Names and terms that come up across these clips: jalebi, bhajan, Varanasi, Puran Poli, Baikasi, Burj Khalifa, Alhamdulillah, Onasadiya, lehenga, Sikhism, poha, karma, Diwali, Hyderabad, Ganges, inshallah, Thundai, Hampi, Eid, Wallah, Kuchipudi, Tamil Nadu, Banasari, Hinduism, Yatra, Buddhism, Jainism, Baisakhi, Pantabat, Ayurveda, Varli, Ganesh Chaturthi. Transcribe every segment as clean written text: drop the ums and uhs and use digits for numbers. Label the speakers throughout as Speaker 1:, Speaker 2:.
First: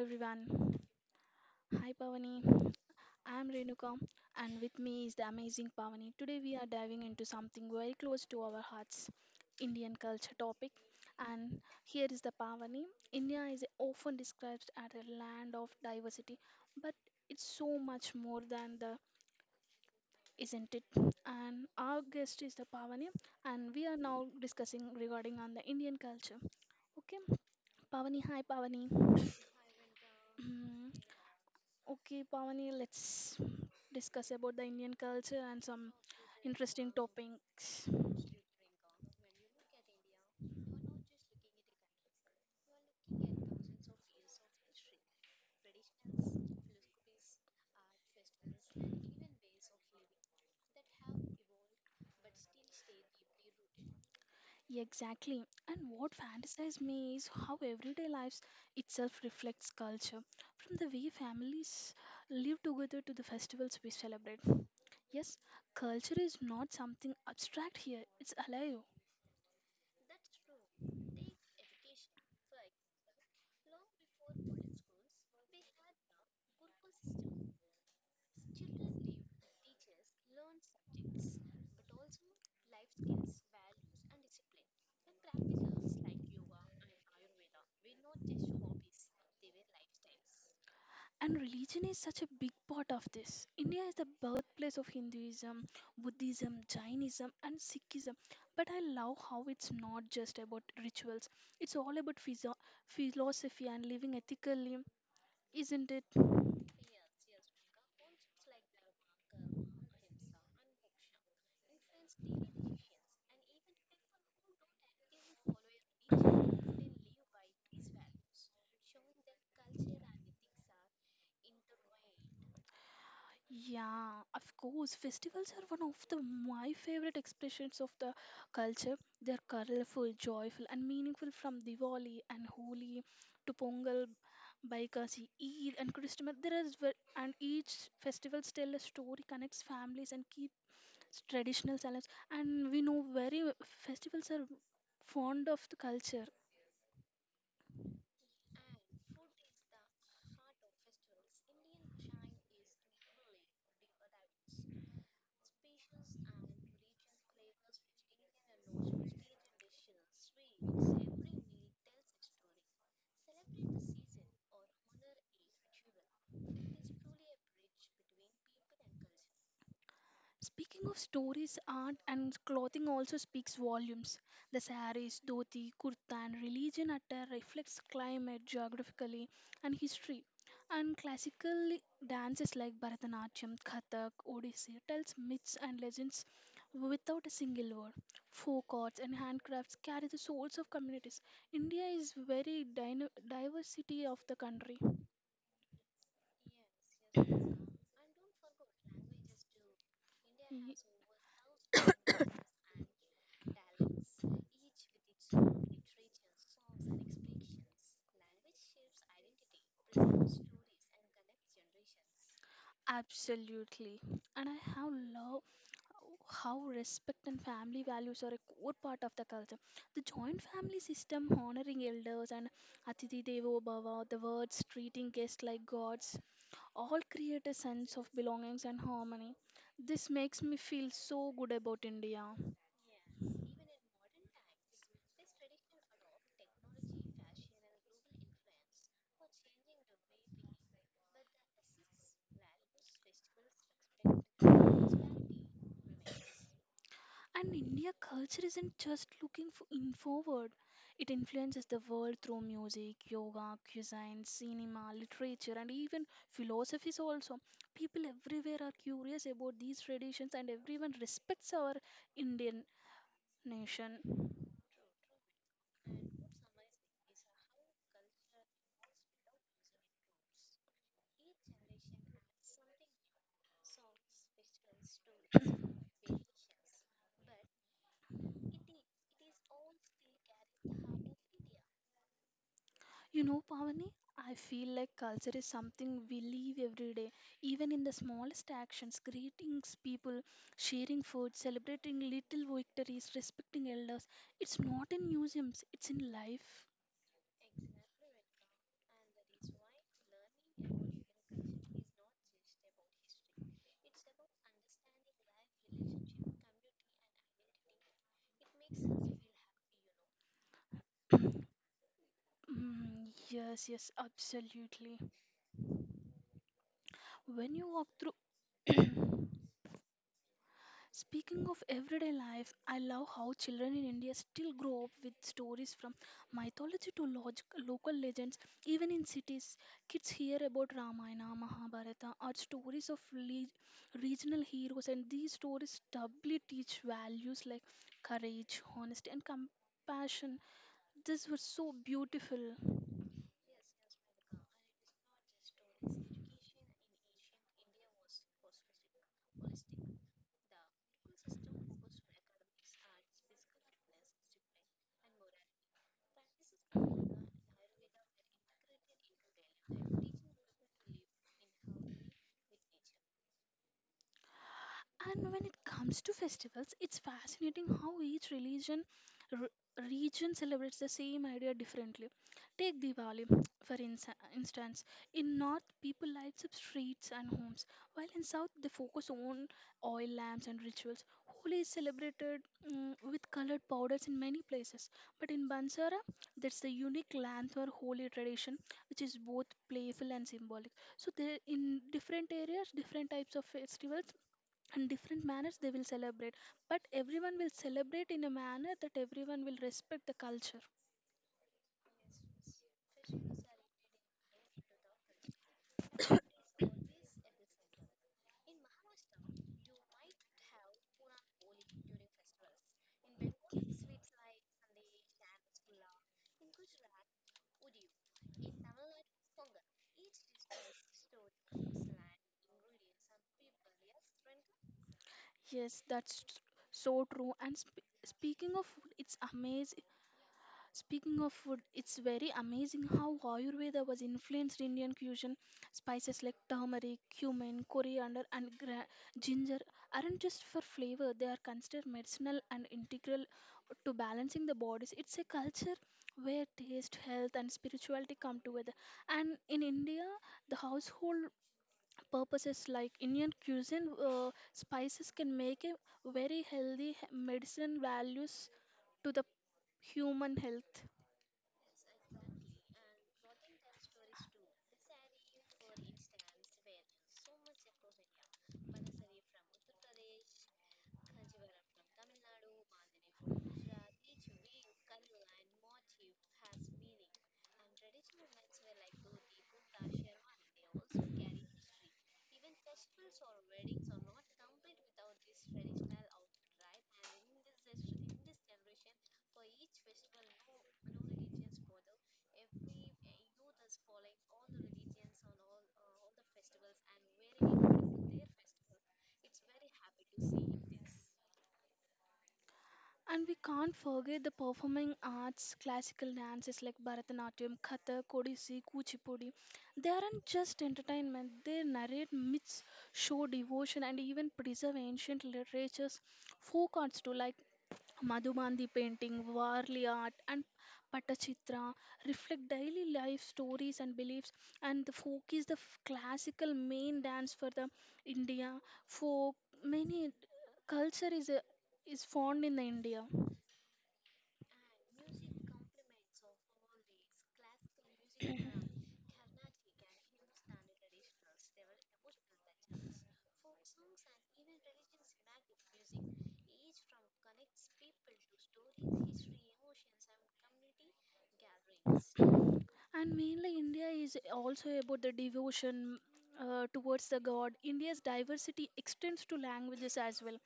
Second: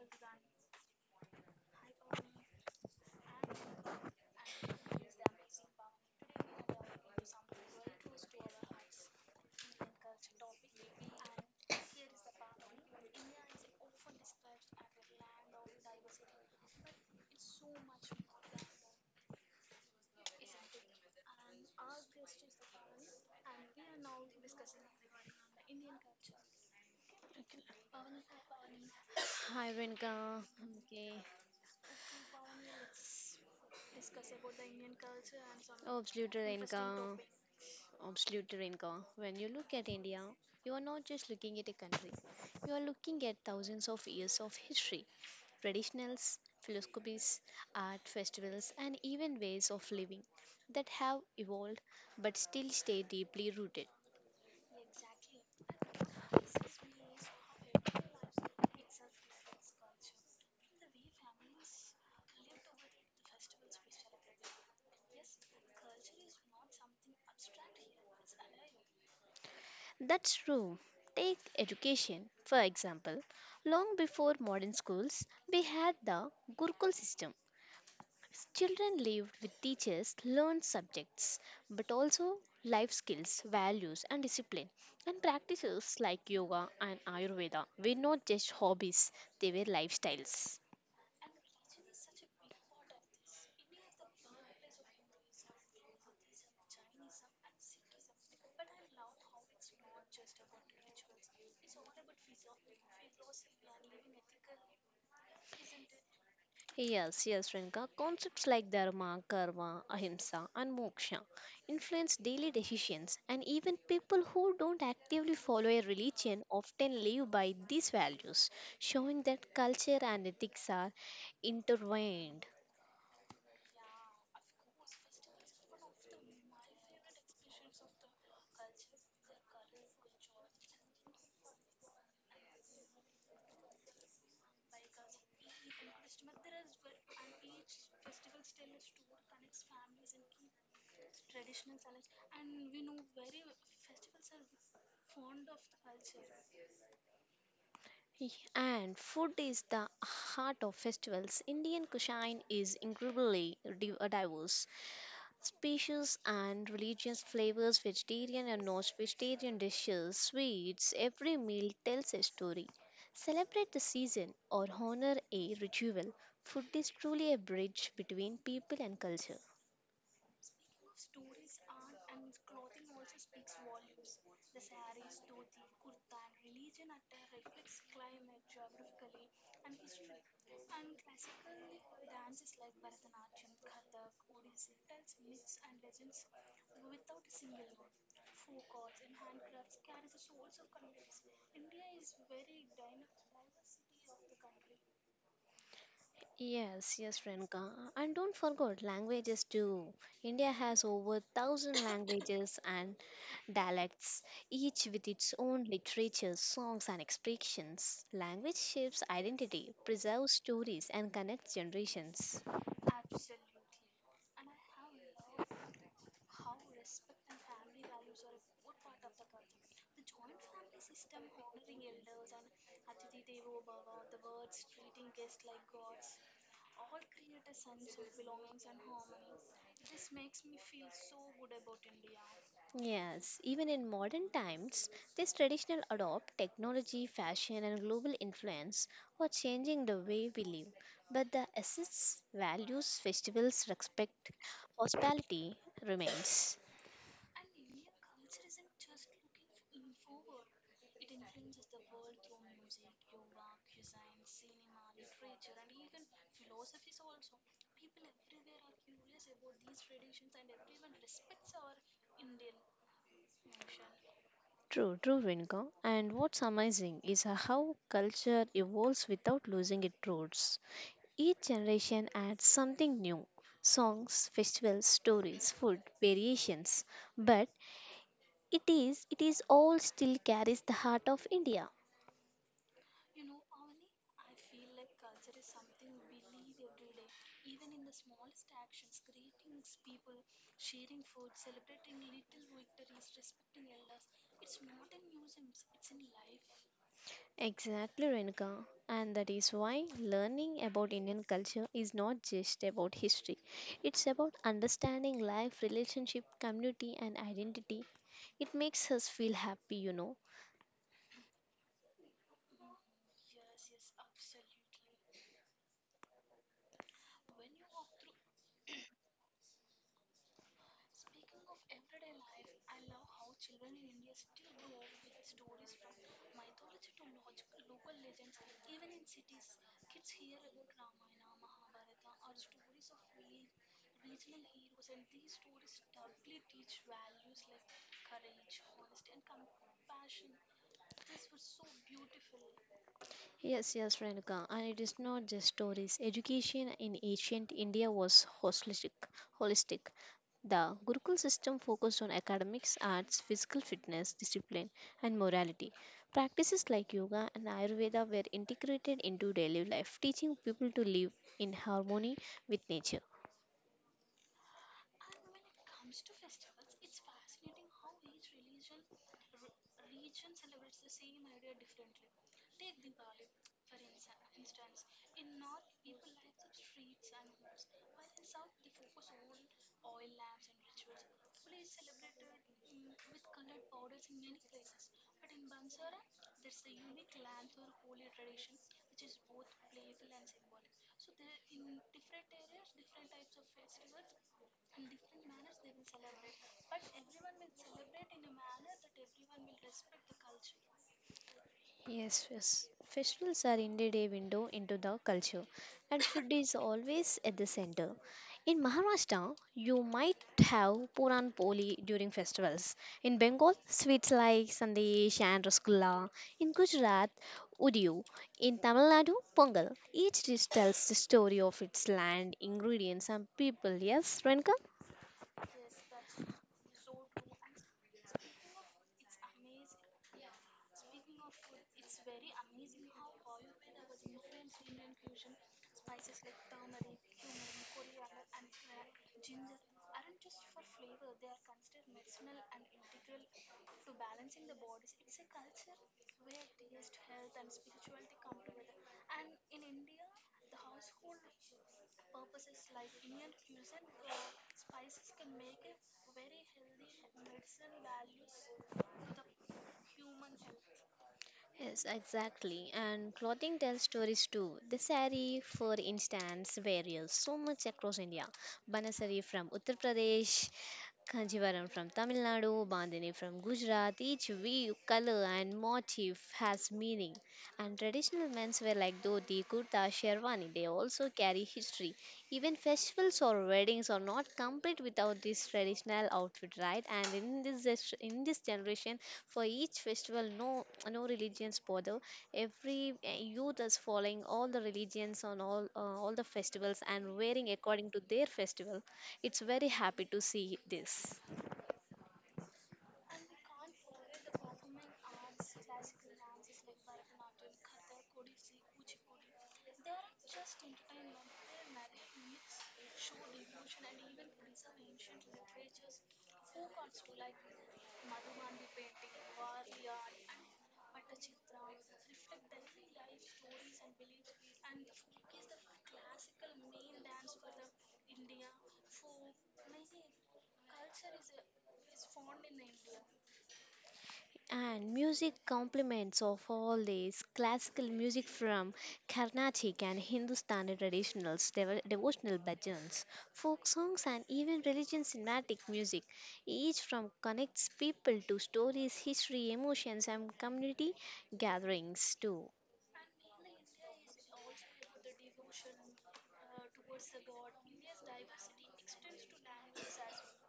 Speaker 1: everyone. Hi Pavani. I am Renuka and with me is the amazing Pavani. Today we are diving into something very close to our hearts, Indian culture topic. And here is the Pavani. India is often described as a land of diversity, but it's so much more than the isn't it? And our guest is the Pavani and we are now discussing regarding on the Indian culture. Okay, Pavani, hi Pavani.
Speaker 2: Hi, Renka.
Speaker 1: Mm,
Speaker 2: Okay.
Speaker 1: okay, Pavani, let's discuss about the Indian culture and some
Speaker 2: Absolute
Speaker 1: interesting
Speaker 2: Renka.
Speaker 1: topics.
Speaker 2: Absolute Renka. When you look at India, you are not just looking at a country, you are looking at thousands of years of history, traditionals, philosophies, art festivals, and even ways of living that have evolved but still stay deeply rooted.
Speaker 1: Exactly. And what fantasizes me is how everyday lives itself reflects culture, from the way families live together to the festivals we celebrate. Yes, culture is not something abstract here, it's alive.
Speaker 2: That's true. Take education, for example. Long before modern schools, we had the Gurukul system. Children lived with teachers learned subjects, but also life skills, values, and discipline. And practices like yoga and Ayurveda were not just hobbies, they were lifestyles.
Speaker 1: And religion is such a big part of this. India is the birthplace of Hinduism, Buddhism, Jainism, and Sikhism. But I love how it's not just about rituals, it's all about philosophy and living ethically, isn't it?
Speaker 2: Yes, yes, Renka. Concepts like dharma, karma, ahimsa, and moksha influence daily decisions, and even people who don't actively follow a religion often live by these values, showing that culture and ethics are intertwined.
Speaker 1: Yeah, of course. Festivals are one of the my favorite expressions of the culture. They're colorful, joyful, and meaningful from Diwali and Holi to Pongal, Baikasi, Eid, and Christmas. And each festivals tell a story, connects families, and keeps traditional values. And we know festivals are fond of the culture.
Speaker 2: And food is the heart of festivals. Indian cuisine is incredibly diverse. Species and religious flavors, vegetarian and non-vegetarian dishes, sweets, every meal tells a story. Celebrate the season or honor a ritual. Food is truly a bridge between people and culture.
Speaker 1: Speaking of stories, art and clothing also speaks volumes. The saris, dhoti, kurta, and religion attire reflects climate, geographically, and history. And classical dances like Bharatanatyam, Kathak, Odissi tells myths and legends without a single word. Folk arts and handcrafts carry the souls of communities. India is very diversity of the country.
Speaker 2: Yes, yes, Renka. And don't forget languages too. India
Speaker 1: Ye-
Speaker 2: has over thousand languages and dialects, each with its own literature, songs, and expressions. Language shapes identity, preserves stories, and connects generations.
Speaker 1: Absolutely. And I have love how respect and family values are a core part of the culture. The joint family system honoring elders and atithi Devo Bhava, the words treating guests like gods, all create a sense of belongings and harmony. This makes me feel so good about India.
Speaker 2: Yes, even in modern times, this traditional adopt technology, fashion, and global influence for changing the way we live. But the essence, values, festivals, respect, hospitality remains.
Speaker 1: And India culture isn't just looking for in forward. It influences the world through music, yoga, cuisine, cinema, literature, and even philosophies also. People everywhere are curious about these traditions and everyone respects our Indian nation.
Speaker 2: True, true, Vinka. And what's amazing is how culture evolves without losing its roots. Each generation adds something new songs, festivals, stories, food, variations. But it is all still carries the heart of India.
Speaker 1: You know, Pavani, I feel like culture is something we live every day, even in the smallest actions greetings, people, sharing food, celebrating little victories, respecting elders. It's not in museums, it's in life.
Speaker 2: Exactly, Renuka. And that is why learning about Indian culture is not just about history. It's about understanding life, relationship, community, and identity. It makes us feel happy, you know.
Speaker 1: Mm, yes, yes, absolutely. When you walk through. Speaking of everyday life, I love how children in India still grow up with stories from mythology to local legends. Even in cities, kids hear about Ramayana, Mahabharata, or stories of regional heroes, and these stories doubly teach values like courage, honesty, and compassion. These were so beautiful.
Speaker 2: Yes, yes, Renuka. And it is not just stories. Education in ancient India was holistic. The Gurukul system focused on academics, arts, physical fitness, discipline, and morality. Practices like yoga and Ayurveda were integrated into daily life, teaching people to live in harmony with nature.
Speaker 1: And when it comes to festivals, it's fascinating how each region celebrates the same idea differently. Take Diwali, for instance. In North, people light up streets and homes, while in South, they focus on oil lamps and rituals. Holi is celebrated with colored powders in many places, but in Bansara, that's the unique lamp or holy tradition, which is both playful and symbolic. So, there in different areas, different types of festivals and different manners they will celebrate, but everyone will celebrate in a manner that everyone will respect the culture.
Speaker 2: Yes, yes. Festivals are indeed a window into the culture, and food is always at the center. In Maharashtra, you might have Puran Poli during festivals. In Bengal, sweets like Sandesh and Rasgulla. In Gujarat, Udiyu. In Tamil Nadu, Pongal. Each dish tells the story of its land, ingredients, and people. Yes, Renka?
Speaker 1: Yes, that's so true and speaking of food it's amazing. Speaking of food, it's very amazing how Ayurveda was influenced Indian cuisine. Spices like turmeric, cumin, coriander, and ginger aren't just for flavor, they are considered medicinal and integral to balancing the bodies. It's a culture where taste, health, and spirituality come together. And in India, the household purposes like Indian cuisine, spices can make a very healthy medicine values to the human health.
Speaker 2: Yes, exactly. And clothing tells stories too. The sari, for instance, varies so much across India. Banasari from Uttar Pradesh, Kanjivaram from Tamil Nadu, Bandhani from Gujarat. Each weave, color, and motif has meaning. And traditional menswear like dhoti, kurta, sherwani, they also carry history. Even festivals or weddings are not complete without this traditional outfit, right? And in this in this generation, for each festival, no religions bother. Every youth is following all the religions on all the festivals and wearing according to their festival. It's very happy to see this.
Speaker 1: And we can't forget the performing arts, classical dances like Bharatanatyam, Kathak, Odissi, Kuchipudi. They aren't just entertainment, they narrate myths, show devotion, and even preserve ancient literature's folk arts too, like Madhubandi painting, Varli art, and Patachitra, reflect daily life stories and beliefs. And the folk is the classical main dance for the India folk. Many culture is found in the India.
Speaker 2: And music complements of all these classical music from Carnatic and Hindustani traditionals, devotional bhajans, folk songs, and even religion cinematic music. Each from connects people to stories, history, emotions, and community gatherings too.
Speaker 1: And mainly, India is also about the devotion towards the God. India's diversity extends to languages as well.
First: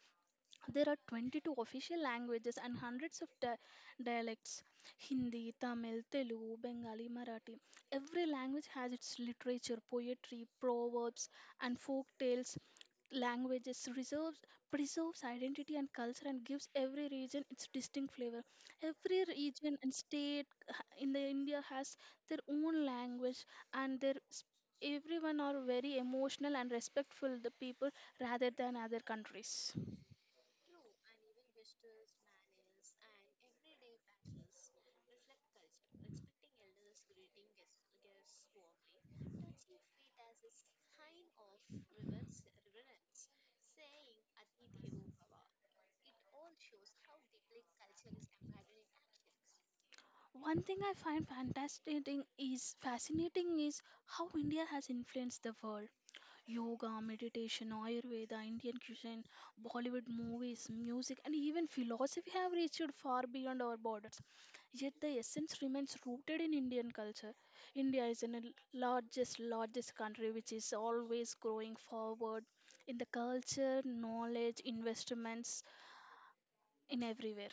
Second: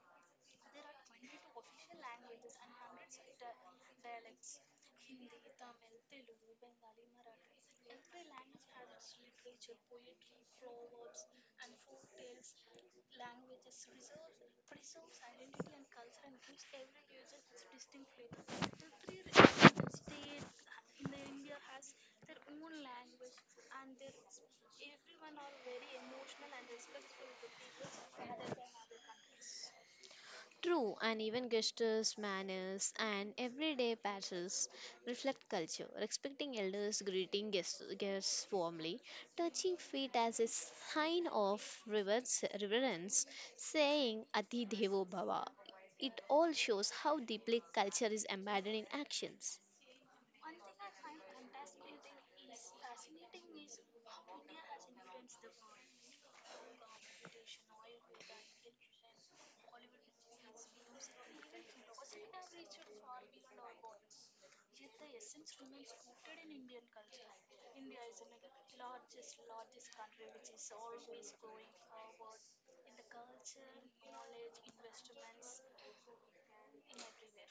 Speaker 1: There are 22 official languages and hundreds of dialects Hindi, Tamil, Telugu, Bengali, Marathi. Every language has its literature, poetry, proverbs, and folk tales languages reserves preserves identity and culture and gives every region its distinct flavor. Every region and state in the India has their own language and their everyone are very emotional and respectful the people rather than other countries.
Speaker 2: True, uneven gestures, manners, and everyday patterns reflect culture. Respecting elders, greeting guests, guests warmly, touching feet as a sign of reverence, saying Ati Devo Bhava. It all shows how deeply culture is embedded in actions.
Speaker 1: One thing I find fantastic is fascinating is how India has influenced the world. Yoga, meditation, Ayurveda, Indian cuisine, Bollywood movies, music, and even philosophy have reached far beyond our borders. Yet the essence remains rooted in Indian culture. India is in the largest, largest country which is always growing forward in the culture, knowledge, investments, in everywhere.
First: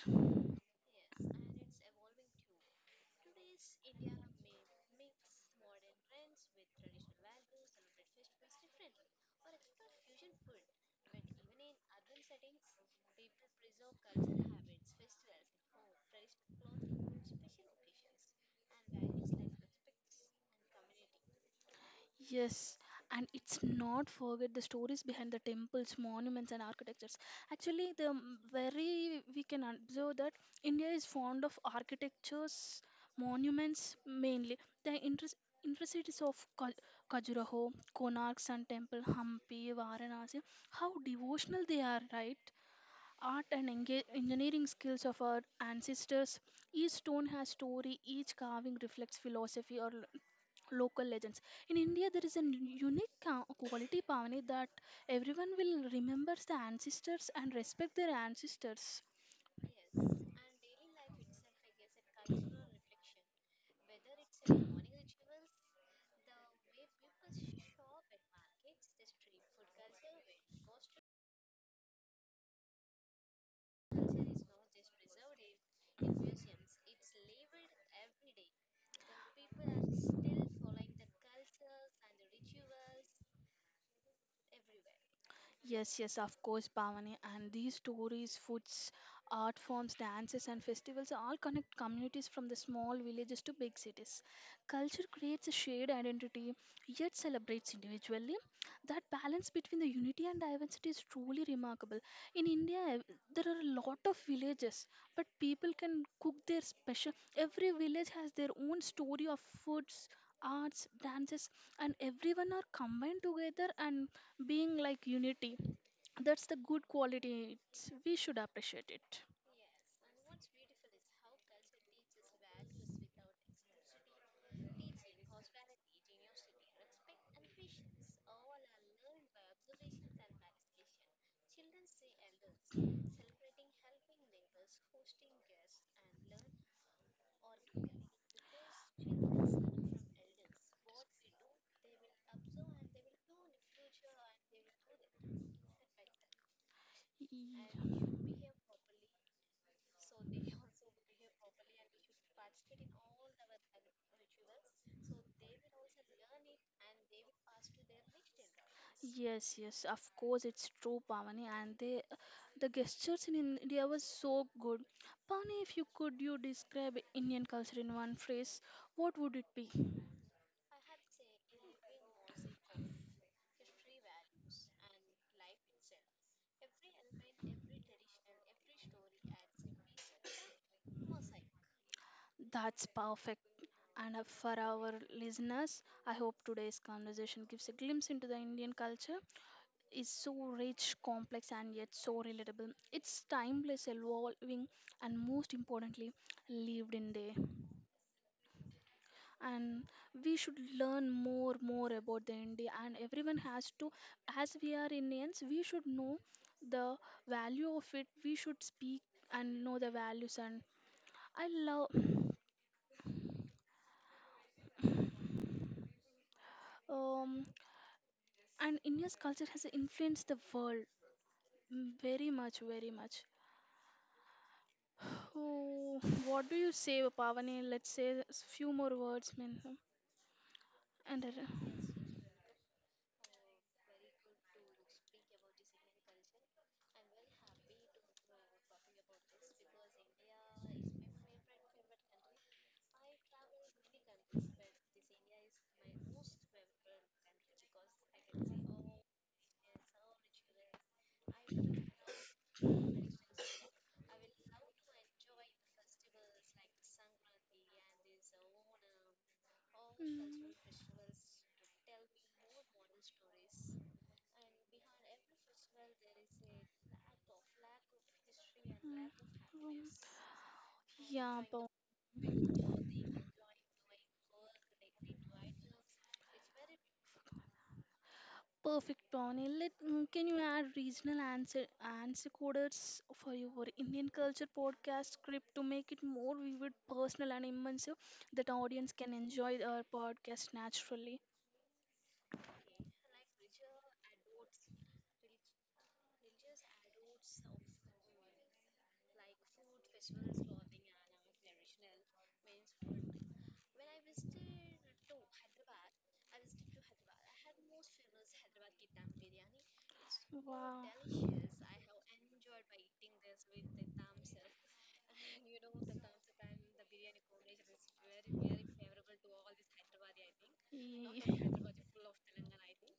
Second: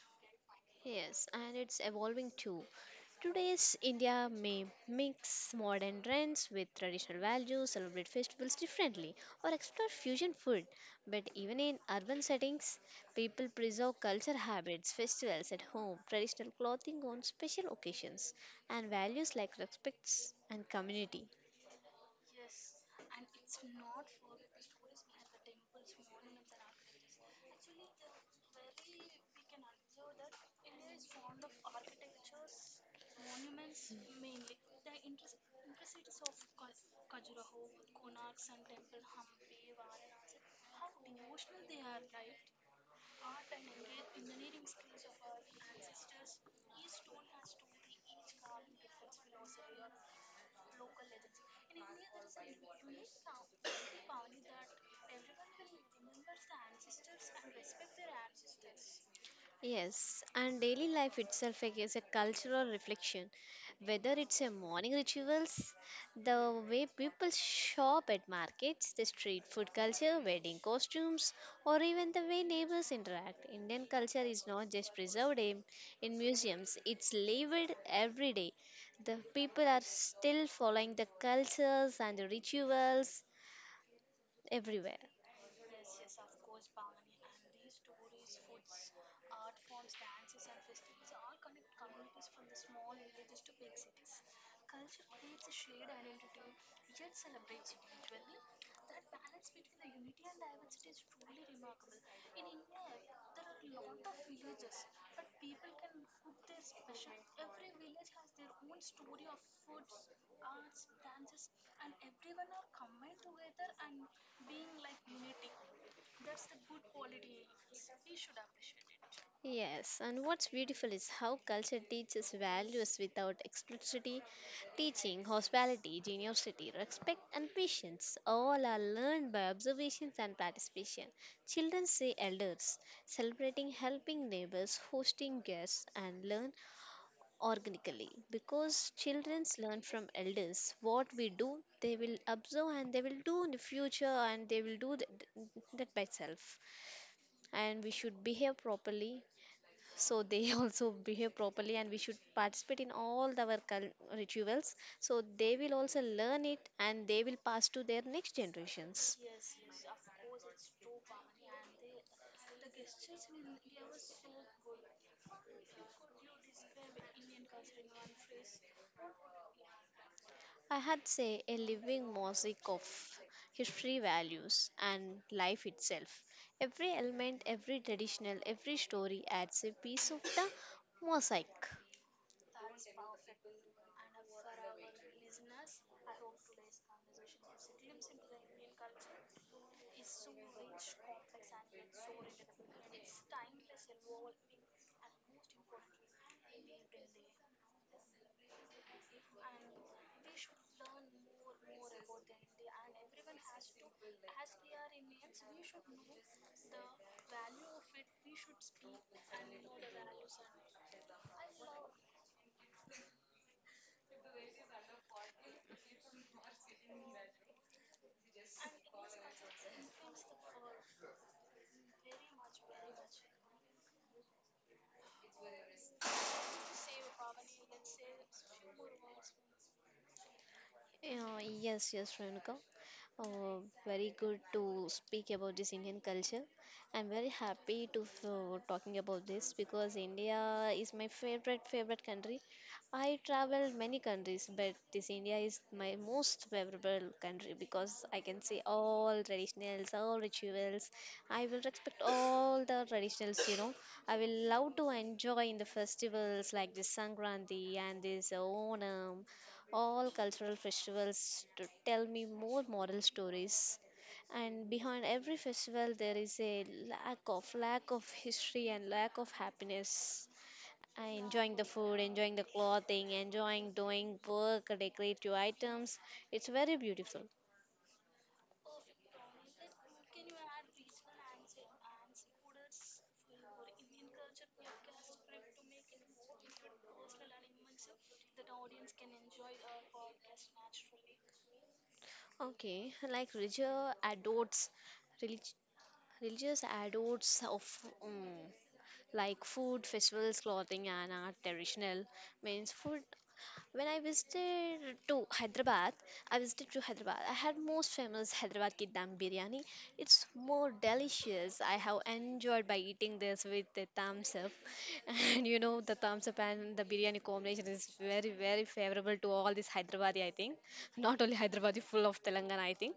Speaker 2: Yes, and it's evolving too. Today's India may mix modern trends with traditional values, celebrate festivals differently, or explore fusion food. But even in urban settings, people preserve culture habits, festivals at home, traditional clothing on special occasions, and values like respect and community.
Speaker 1: Yes, and it's not forget the stories behind the temples, monuments, and architectures. Actually, very we can observe that India is fond of architectures, monuments mainly. The interest intricacies of Khajuraho, Konark Sun Temple, Hampi, Varanasi, how devotional they are, right? Art and engineering skills of our ancestors. Each stone has story. Each carving reflects philosophy or local legends. In India, there is a unique quality, Pavani, that everyone will remembers the ancestors and respect their ancestors.
Speaker 2: Yes, and daily life itself is a cultural reflection. Whether it's a morning rituals, the way people shop at markets, the street food culture, wedding costumes, or even the way neighbors interact, Indian culture is not just preserved in museums, it's lived every day. The people are still following the cultures and the rituals everywhere.
Speaker 1: Yes, yes, of course, Bhavani. And these stories, foods, art forms, dances, and festivals all connect communities from the small villages to big cities. Culture creates a shared identity, yet celebrates individually. That balance between the unity and diversity is truly remarkable. In India, there are a lot of villages, but people can cook their special. Every village has their own story of foods, arts, dances, and everyone are combined together and being like unity. That's the good quality, it's, we should appreciate it.
Speaker 2: Yes, and what's beautiful is how culture teaches values without explicitly teaching hospitality, generosity, respect, and patience. All are learned by observations and participation. Children see elders, celebrating helping neighbors, hosting guests, and learn organically. Because children learn from elders what we do, they will observe and they will do in the future, and they will do that by self. And we
Speaker 1: Ye-
Speaker 2: should behave properly so they also behave properly and we should participate in all our rituals so they will also learn it and they will pass to their next generations.
Speaker 1: yes, yes, of course, it's true, Pavani. And they, the gestures in India was so good. Pavani, if you could you describe Indian culture in one phrase, what would it be?
Speaker 2: I had say a living mosaic of history, values, and life itself. Every element, every traditional, every story adds a piece of the mosaic.
Speaker 1: That's perfect. And for our listeners, I hope today's conversation gives a glimpse into the Indian culture is so rich, complex, and yet so relatable. It's timeless, evolving, and most importantly, lived in day. And we should learn more about the India. And everyone has to, as we are Indians, we should know the value of it. We should speak and know the values. And I love, um, and India's culture has influenced the world very much, very much. Oh, what do you say, Pavani? Let's say a few more words, mean, and
Speaker 2: Yeah, yes, Renuka. Uh, Very good to speak about this Indian culture. I'm very happy to talking about this because India is my favorite country. I traveled many countries, but this India is my most favorable country because I can see all traditionals, all rituals. I will respect all the traditionals, you know. I will love to enjoy in the festivals like this Sankranti and this Onam, all
Speaker 1: mm. Mm,
Speaker 2: cultural festivals to tell me more moral stories, and behind every festival there is a lack of history and lack of
Speaker 1: um,
Speaker 2: happiness. I
Speaker 1: yeah,
Speaker 2: enjoying the food, enjoying the clothing, enjoying doing work decorative items. It's very beautiful.
Speaker 1: perfect, Tony. Can you add regional answer coders for your Indian culture podcast script to make it more vivid, personal, and immersive that audience can enjoy our podcast naturally?
Speaker 2: Okay, like religious adults, relig- religious adults of mm like food, festivals, clothing, and art traditional means food. When I visited to Hyderabad, I visited to Hyderabad. I had most famous Hyderabad ki dam biryani. It's more
Speaker 1: Wow. Ye-
Speaker 2: delicious. I have enjoyed by eating this with the thumbs up, and you know the thumbs up and the biryani combination is very favorable to all this Hyderabadi. I think not only Hyderabadi, full of Telangana. I think,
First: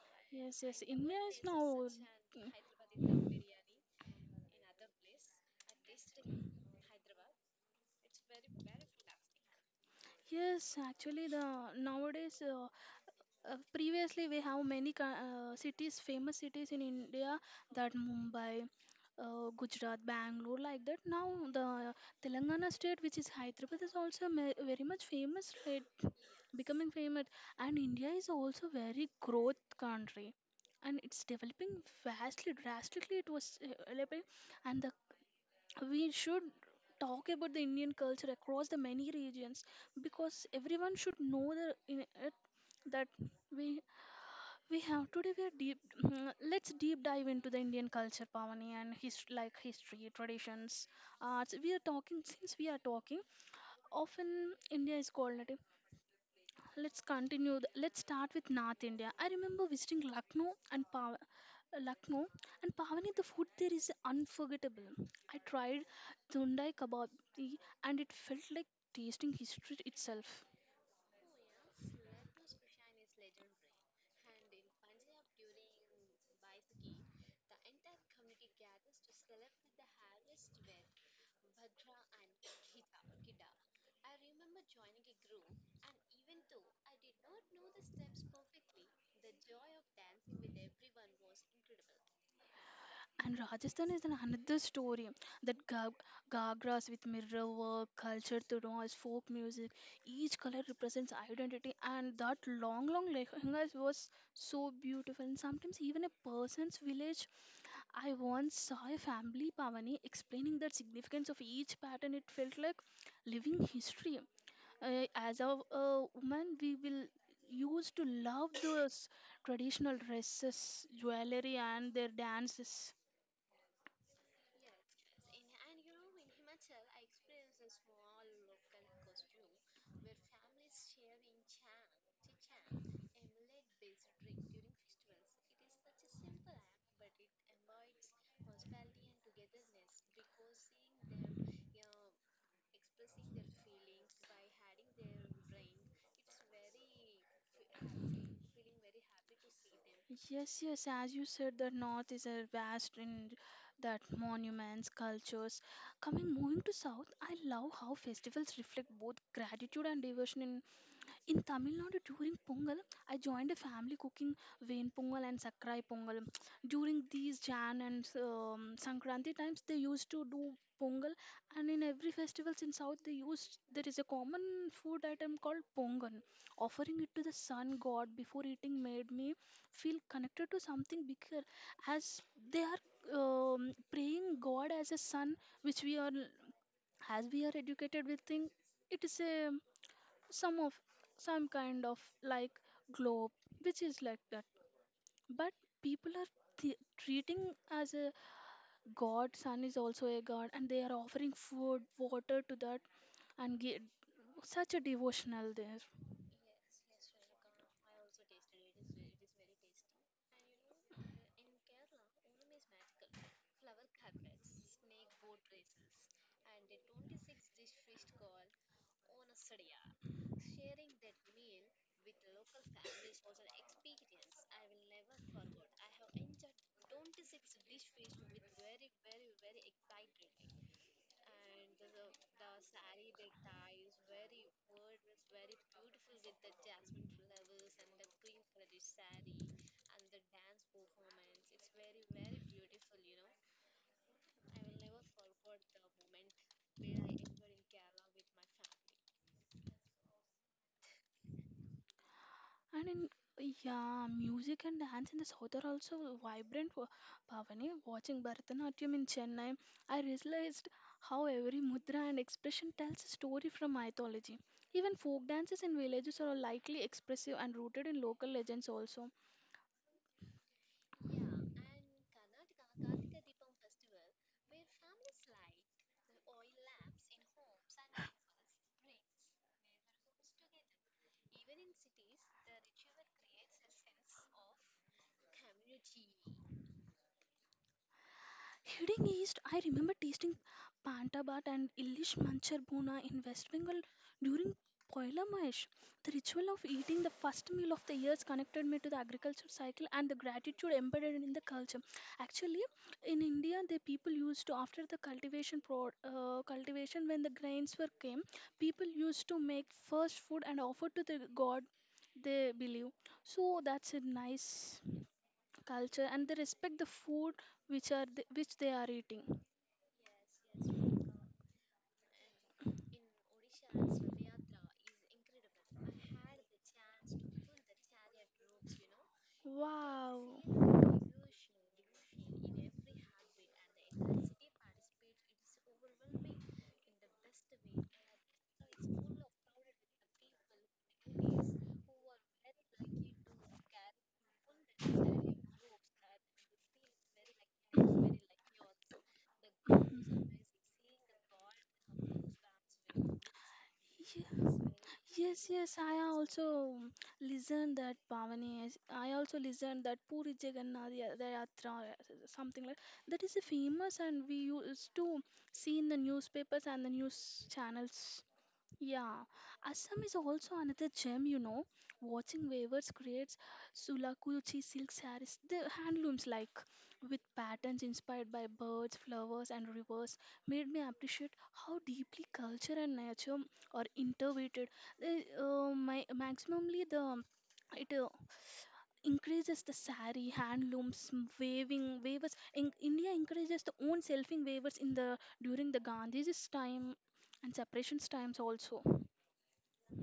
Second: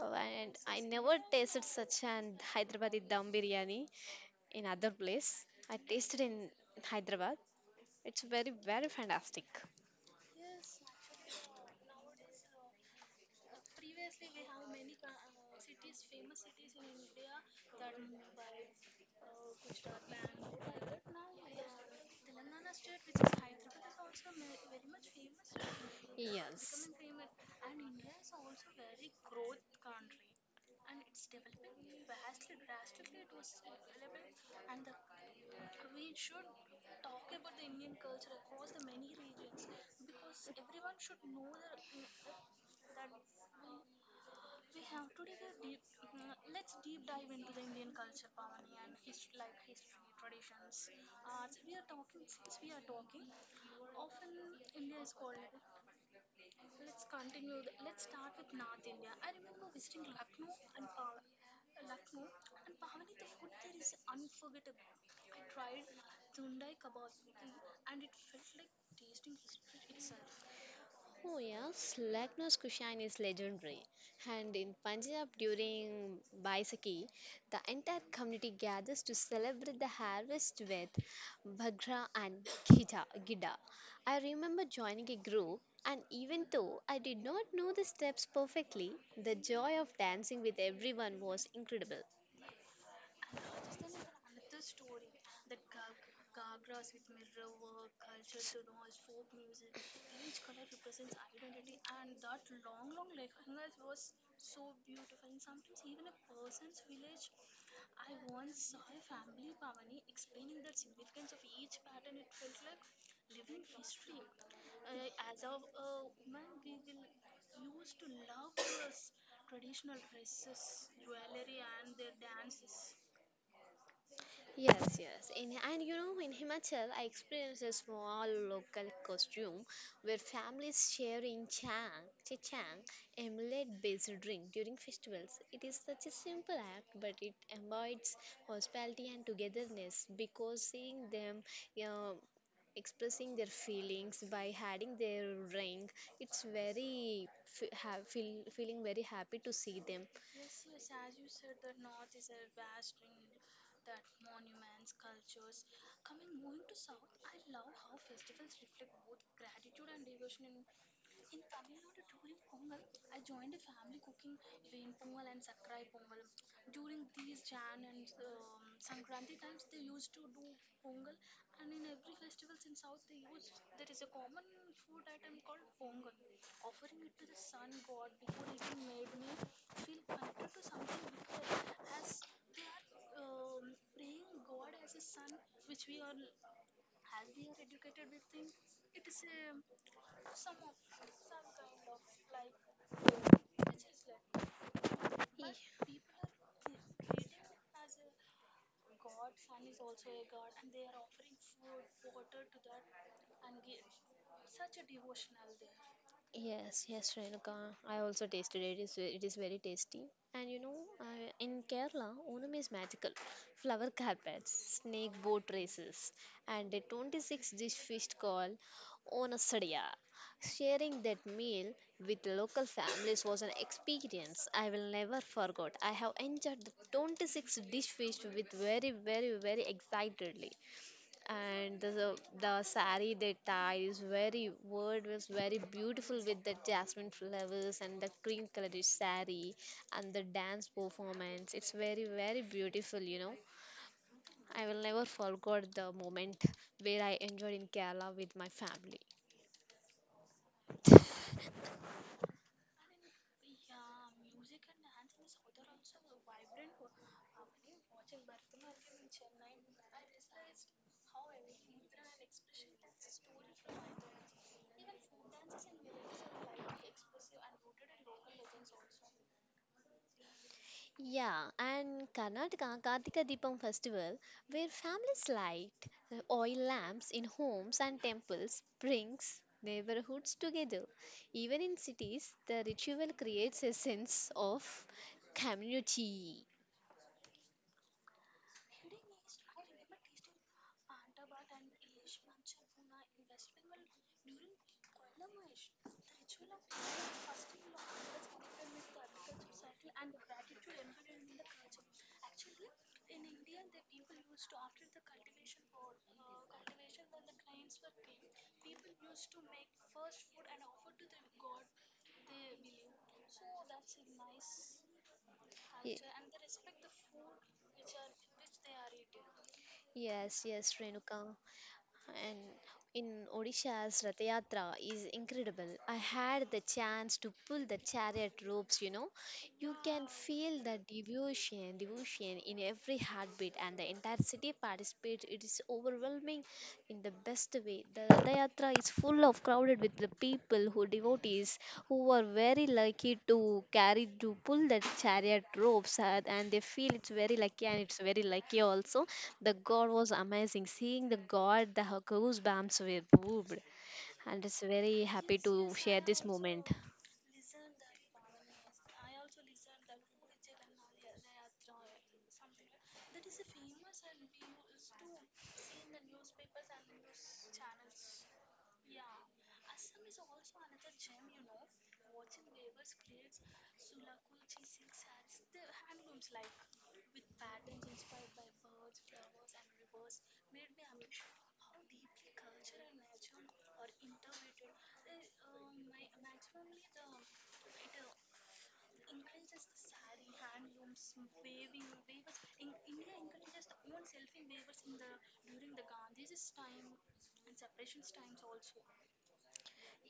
Speaker 2: oh, and
Speaker 1: Yes,
Speaker 2: I
Speaker 1: yes.
Speaker 2: never
Speaker 1: India is
Speaker 2: tasted
Speaker 1: now.
Speaker 2: such an Hyderabadi dam biryani in other place. I tasted in Hyderabad. It's very, very fantastic.
Speaker 1: Yes, actually, the nowadays, previously we have many cities, famous cities in India, that Mumbai, Gujarat, Bangalore, like that. Now the Telangana state, which is Hyderabad, is also very much famous, right?
Speaker 2: Yes.
Speaker 1: Becoming famous, and India is also very growth country and it's developing vastly, drastically it was developing. And we should talk about the Indian culture across the many regions, because everyone should know the, in it, that we we have today we are deep. Let's deep dive into the Indian culture, Pavani, and his like history, traditions, arts. We are talking, since we are talking often, India is called it. Let's continue. Let's start with North India. I remember visiting Lucknow and Pavani. The food there is unforgettable. I tried Thundai kebab and it felt like tasting history itself.
Speaker 2: Oh yes, Lucknow's cuisine is legendary. And in Punjab during Baisakhi, the entire community gathers to celebrate the harvest with Bhagra and Gida. I remember joining a group and even though I did not know the steps perfectly, the joy of dancing with everyone was incredible.
Speaker 1: And Rajasthan is another story. That gagras with mirror work, culture through noise, folk music. Each color represents identity, and that long, long lehengas was so beautiful. And sometimes even a person's village, I once saw a family, Pavani, explaining the significance of each pattern. It felt like living history. As a woman, we will used to love those traditional dresses, jewelry, and their dances.
Speaker 2: Yes, yes. In, and you know, in Himachal, I experienced a small local costume where families share in chichang, a millet-based drink during festivals. It is such a simple act, but it embodies hospitality and togetherness because seeing them, you know, expressing their feelings by adding their drink, it's very f ha feeling very happy to see them.
Speaker 1: Yes, yes, as you said, the North is a vast in that monuments, cultures. Coming Moving to South, I love how festivals reflect both gratitude and devotion. In Tamil Nadu during Pongal, I joined a family cooking Vain Pongal and Sakrai Pongal. During these Jan and Sankranti times, they used to do Pongal, and in every festivals in South, they used there is a common food item called Pongal. Offering it to the sun god before eating made me feel connected to something bigger, as they are praying God as a sun, which we are as we are educated with think it is a some of some kind of like globe which is like that, but people
Speaker 2: Yeah.
Speaker 1: are treating as a god. Sun is also a god and they are offering food water to that and get such a devotional there.
Speaker 2: Yes, yes, Renuka. I also tasted it. It is, it is very tasty. And you know, I, in Kerala, Onam is magical. Flower carpets, snake boat races, and a 26 dish fish called Onasadiya. Sharing that meal with local families was an experience I will never forget. I have enjoyed the 26 dish fish with very, very, very excitedly, and the sari they tie is very word was very beautiful with the jasmine flowers and the cream colored sari and the dance performance. It's very very beautiful, you know. I will never forget the moment where I enjoyed in Kerala with my family.
Speaker 1: And in, yeah, music and dance in the south are also vibrant. Pavani, watching Bharatanatyam in Chennai, I realized how every mudra and expression tells a story from mythology. Even folk dances in villages are likely expressive and rooted in local legends also.
Speaker 2: Yeah, and Karnataka Kartika Deepam festival, where families light oil lamps in homes and temples, brings neighborhoods together. Even in cities, the ritual creates a sense of community.
Speaker 1: Heading east, I remember tasting Pantabat and Ilish Manchar Bhuna in West Bengal during Poila Mahesh. The ritual of eating the first meal of the years connected me to the agriculture cycle and the gratitude embedded in the culture. Actually, in India, the people used to after the cultivation when the grains were came, people used to make first food and offer to the god they believe. So that's a nice
Speaker 2: Ye-
Speaker 1: culture and they respect the food which they are eating.
Speaker 2: Yes, yes, Renuka. And in Odisha's Rath Yatra is incredible. I had the chance to pull the chariot ropes, you know. You can
Speaker 1: Wow.
Speaker 2: feel the devotion in every heartbeat and the entire city participates. It is overwhelming in the best way. The Yatra is full of crowded with the people who devotees who are very lucky to carry to pull the chariot ropes and they feel it's very lucky and it's very lucky also. The God was amazing. Seeing the God, the goosebumps were moved
Speaker 1: Yes,
Speaker 2: and it's very happy
Speaker 1: yes, yes,
Speaker 2: to
Speaker 1: I
Speaker 2: share this
Speaker 1: also
Speaker 2: moment.
Speaker 1: listened that I also listened that puri jagannath the yatra or something like that is a famous and we used to see in the newspapers and the news channels. Yeah, Assam is also another gem, you know. Watching weavers creates sulakuchi silk sarees, the handlooms like with patterns inspired by birds, flowers, and rivers, made me appreciate how deeply culture and nature are intertwined. They, my maximally the it increases the sari handlooms m- waving weavers. In, india encourages the own selfing weavers in the during the gandhi's time and separations times also.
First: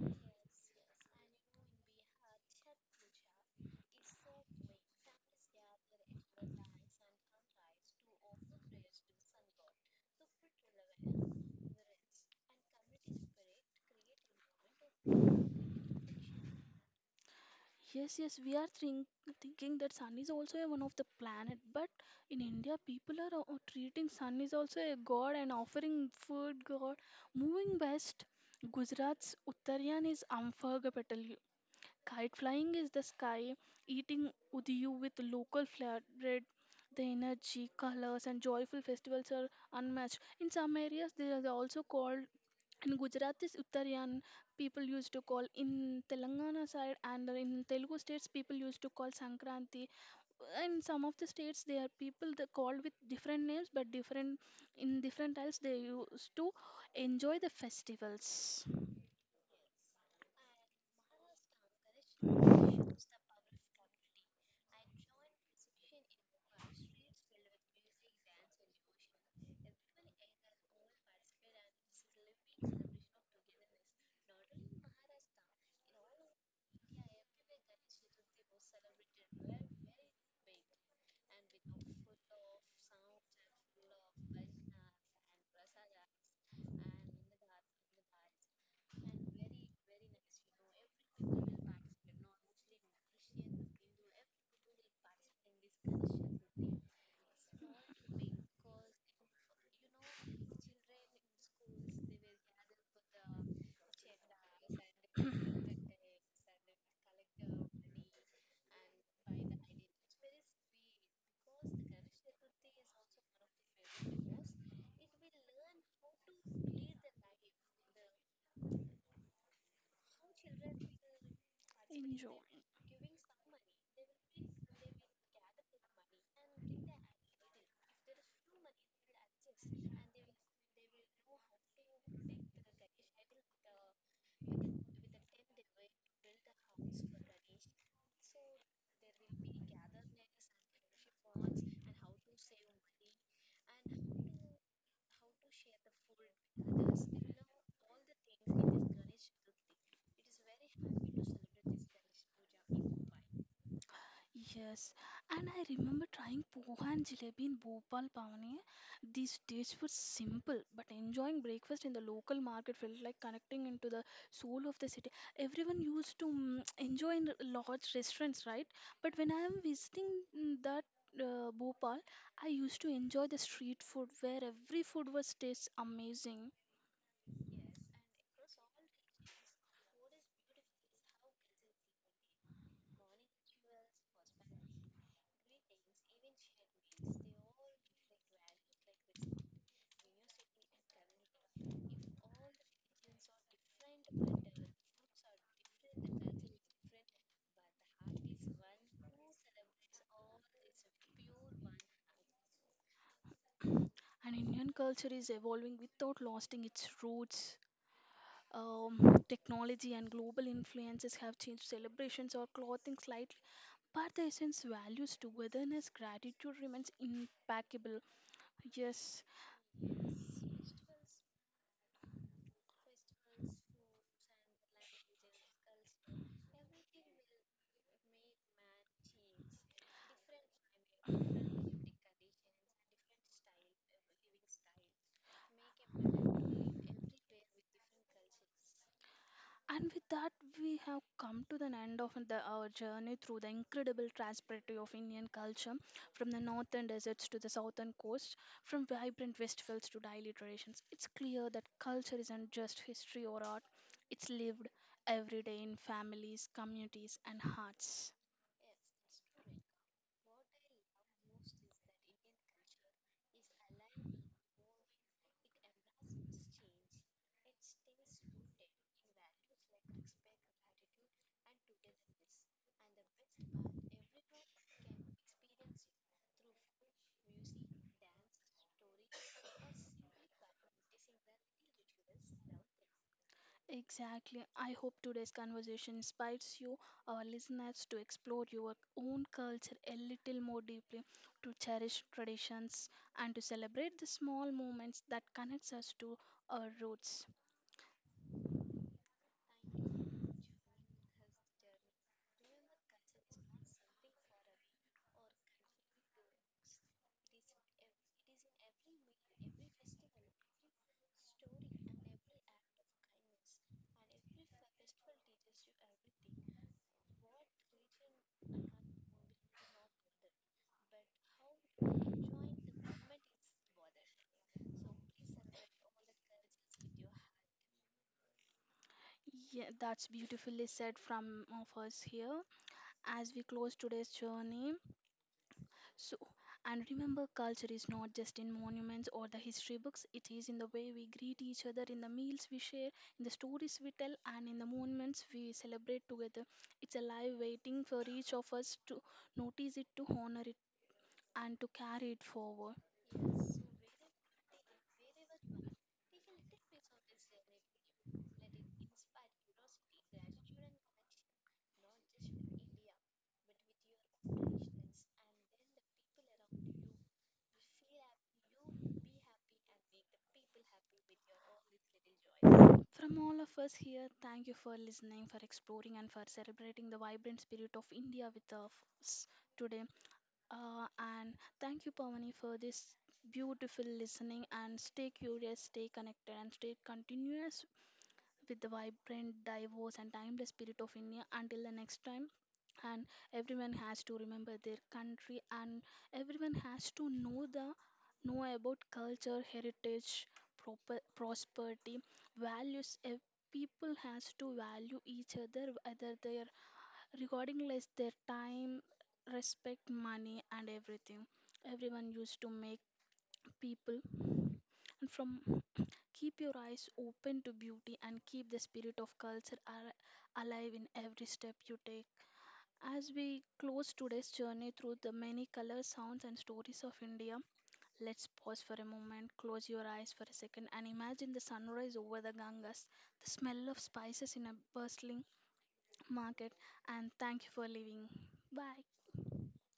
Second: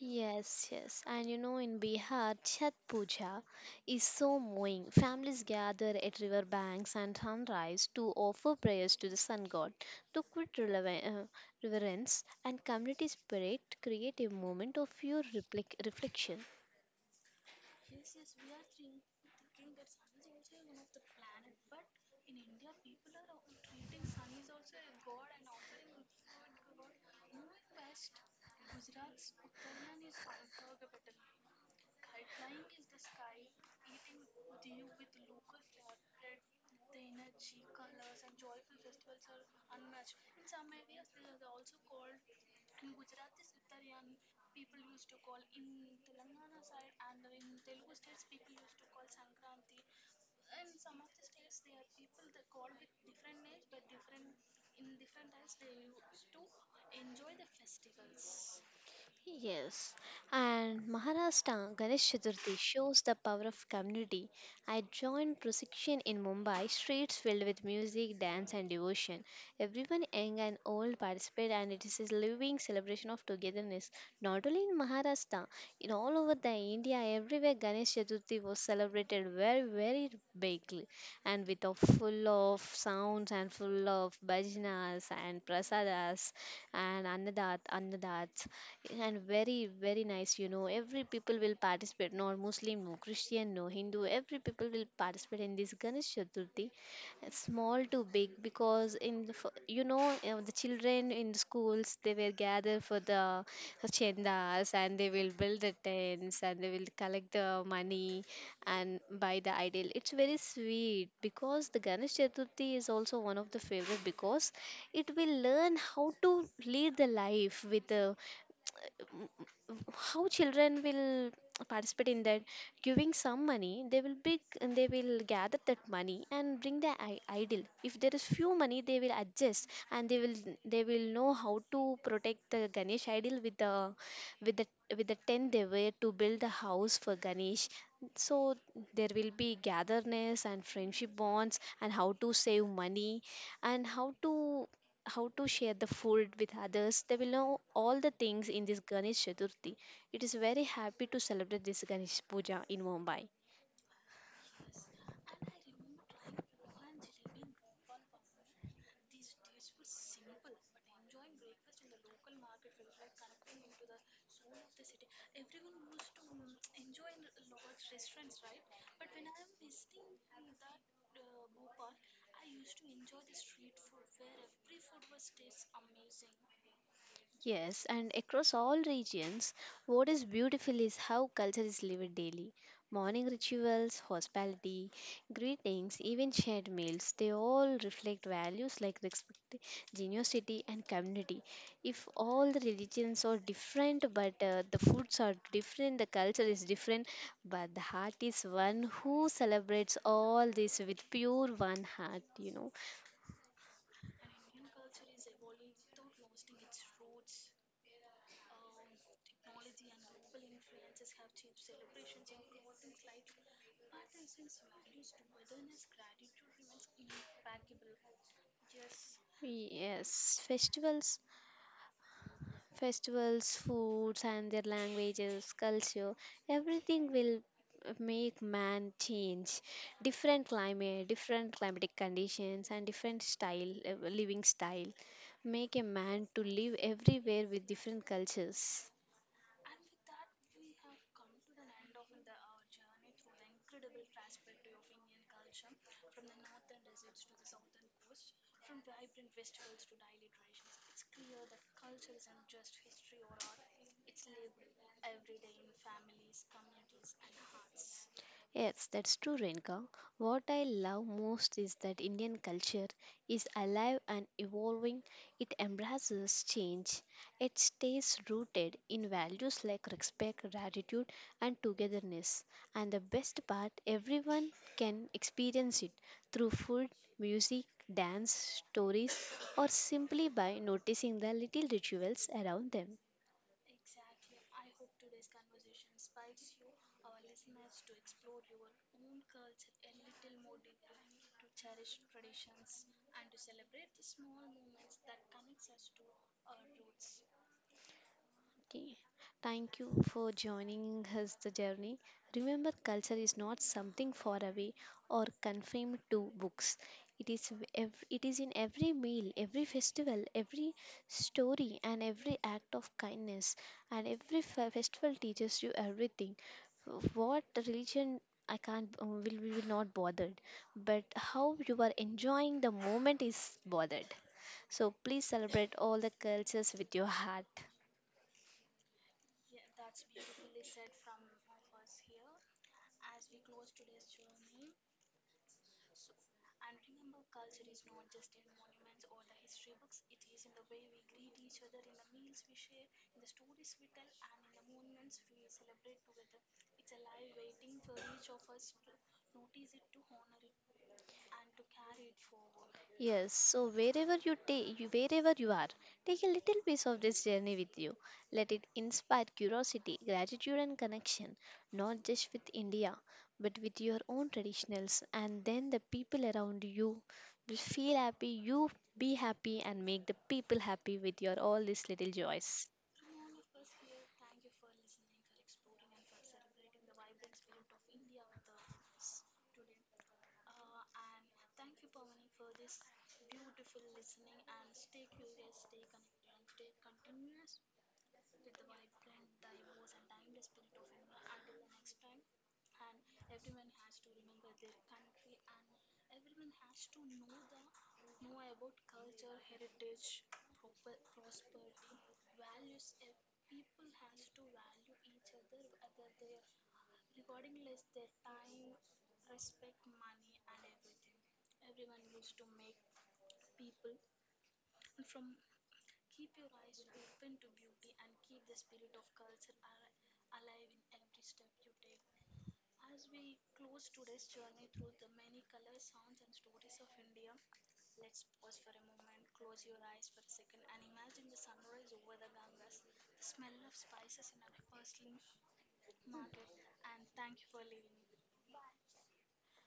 Speaker 2: Yes, yes. And you know, in Bihar, Chhat Puja is so moving. Families gather at river banks and sunrise to offer prayers to the sun god. To quit reverence and community spirit create a moment of pure reflection.
Speaker 1: Yes, yes, thinking that sun is also a one of the planet, but in India, people are treating sun is also a god and offering food god. Moving west, Gujarat's Uttarayan is unforgettable. Kite flying is the sky, eating udiyu with local flair bread. The energy, colors, and joyful festivals are unmatched. In some areas, they are also called in Gujarat is Uttarayan, people used to call in Telangana side and in Telugu states people used to call Sankranti. In some of the states they are people they called with different names but different in different times they used to enjoy the festivals.
Speaker 2: Yes, and Maharashtra Ganesh Chaturthi shows the power of community. I joined procession in Mumbai, streets filled with music, dance, and devotion. Everyone, young and old, participate, and it is a living celebration of togetherness. Not only in Maharashtra, in all over the India, everywhere Ganesh Chaturthi was celebrated very, very bigly, and with a full of sounds and full of bhajanas and prasadas and annadats, and very, very nice, you know. Every people will participate, no Muslim, no Christian, no Hindu, every people will participate in this Ganesh Chaturthi, small to big, because in the, you know, the children in the schools, they were gather for the chendas and they will build the tents and they will collect the money and buy the idol. It's very sweet because the Ganesh Chaturthi is also one of the favorite because it will learn how to lead the life with how children will participate in
Speaker 1: Enjoy.
Speaker 2: that giving some money they will big they will gather that money and bring the idol. If there is few money they will adjust and they will know how to protect the Ganesh idol with the with the with the tent they were to build a house for Ganesh. So there will be gatherness and friendship bonds and how to save money and how to share the food with others. They will know all the things in this Ganesh Chaturthi. It is very happy to celebrate this Ganesh Puja in Mumbai.
Speaker 1: Yes, and I remember trying poha and jalebi in Bhopal, Pavani. These tastes were simple, but enjoying breakfast in the local market felt like connecting into the soul of the city. Everyone used to enjoy in large restaurants, right? But when I am visiting mm, that Bhopal, I used to enjoy the street food where every food was tastes amazing.
Speaker 2: Yes, and across all regions, what is beautiful is how culture is lived daily. Morning rituals, hospitality, greetings, even shared meals, they all reflect values like respect, generosity, and community. If all the religions are different, but the foods are different, the culture is different, but the heart is one who celebrates all this with pure one heart, you know.
Speaker 1: And Indian culture is evolving without losing its roots. Technology and global influences have changed celebrations or clothing slightly, but the essence values togetherness, gratitude remains impeccable. Yes,
Speaker 2: Yes, festivals Festivals, foods, and their languages, culture, everything will make man change. Different climate, different climatic conditions, and different style, living style, make a man to live everywhere with different cultures.
Speaker 1: and with that, we have come to the end of our journey through the incredible prosperity of Indian culture, from the northern deserts to the southern coast, from vibrant festivals to daily traditions. It's clear that culture isn't just history or art; it's lived every day in families, communities, and hearts.
Speaker 2: Yes, that's true, Renka. What I love most is that Indian culture is alive and evolving. It embraces change. It stays rooted in values like respect, gratitude, and togetherness. And the best part, everyone can experience it through food, music, dance, stories, or simply by noticing the little rituals around them.
Speaker 1: Exactly. I hope today's conversation inspires you, our listeners, to explore your own culture a little more deeply, to cherish traditions, and to celebrate the small moments that connects us to our roots.
Speaker 2: Okay. Thank you for joining us the journey. Remember, culture is not something far away or confined to books. It is it is in every meal, every festival, every story, and every act of kindness. And every festival teaches you everything. What religion I can't will not bothered, but how you are enjoying the moment is bothered. So please celebrate all the cultures with your heart.
Speaker 1: Yeah, that's beautifully said from of us here. As we close today's journey, so, and remember, culture is not just in monuments or the history books, it is in the way we greet each other, in the meals we share, in the stories we tell, and in the moments we celebrate together. It's alive, waiting for each of us to notice it, to honor it, and to carry it forward.
Speaker 2: Yes, so wherever you take you, wherever you are, take a little piece of this journey with you. Let it inspire curiosity, gratitude and connection, not just with India, but with your own traditionals and then the people around you will feel happy, you be happy and make the people happy with your all these little joys.
Speaker 1: From all of us here, thank you for listening, for exploring, and for celebrating the vibrant spirit of India with us today. Uh, and thank you, Pavani, for this beautiful listening. And stay curious, stay connected, and stay continuous with the vibrant, diverse, and timeless spirit of India. Until the next time. And everyone has to remember their country, and everyone has to know about culture, heritage, proper, prosperity, values. People has to value each other, whether they are regarding less their time respect money and everything everyone used to make people and from keep your eyes open to beauty and keep the spirit of culture alive in every step you take. As we close today's journey through the many colors sounds and stories of india, let's pause for a moment, close your eyes for a second and imagine the sunrise over the ganges, the smell of spices in a bustling market. And thank you for living. Bye.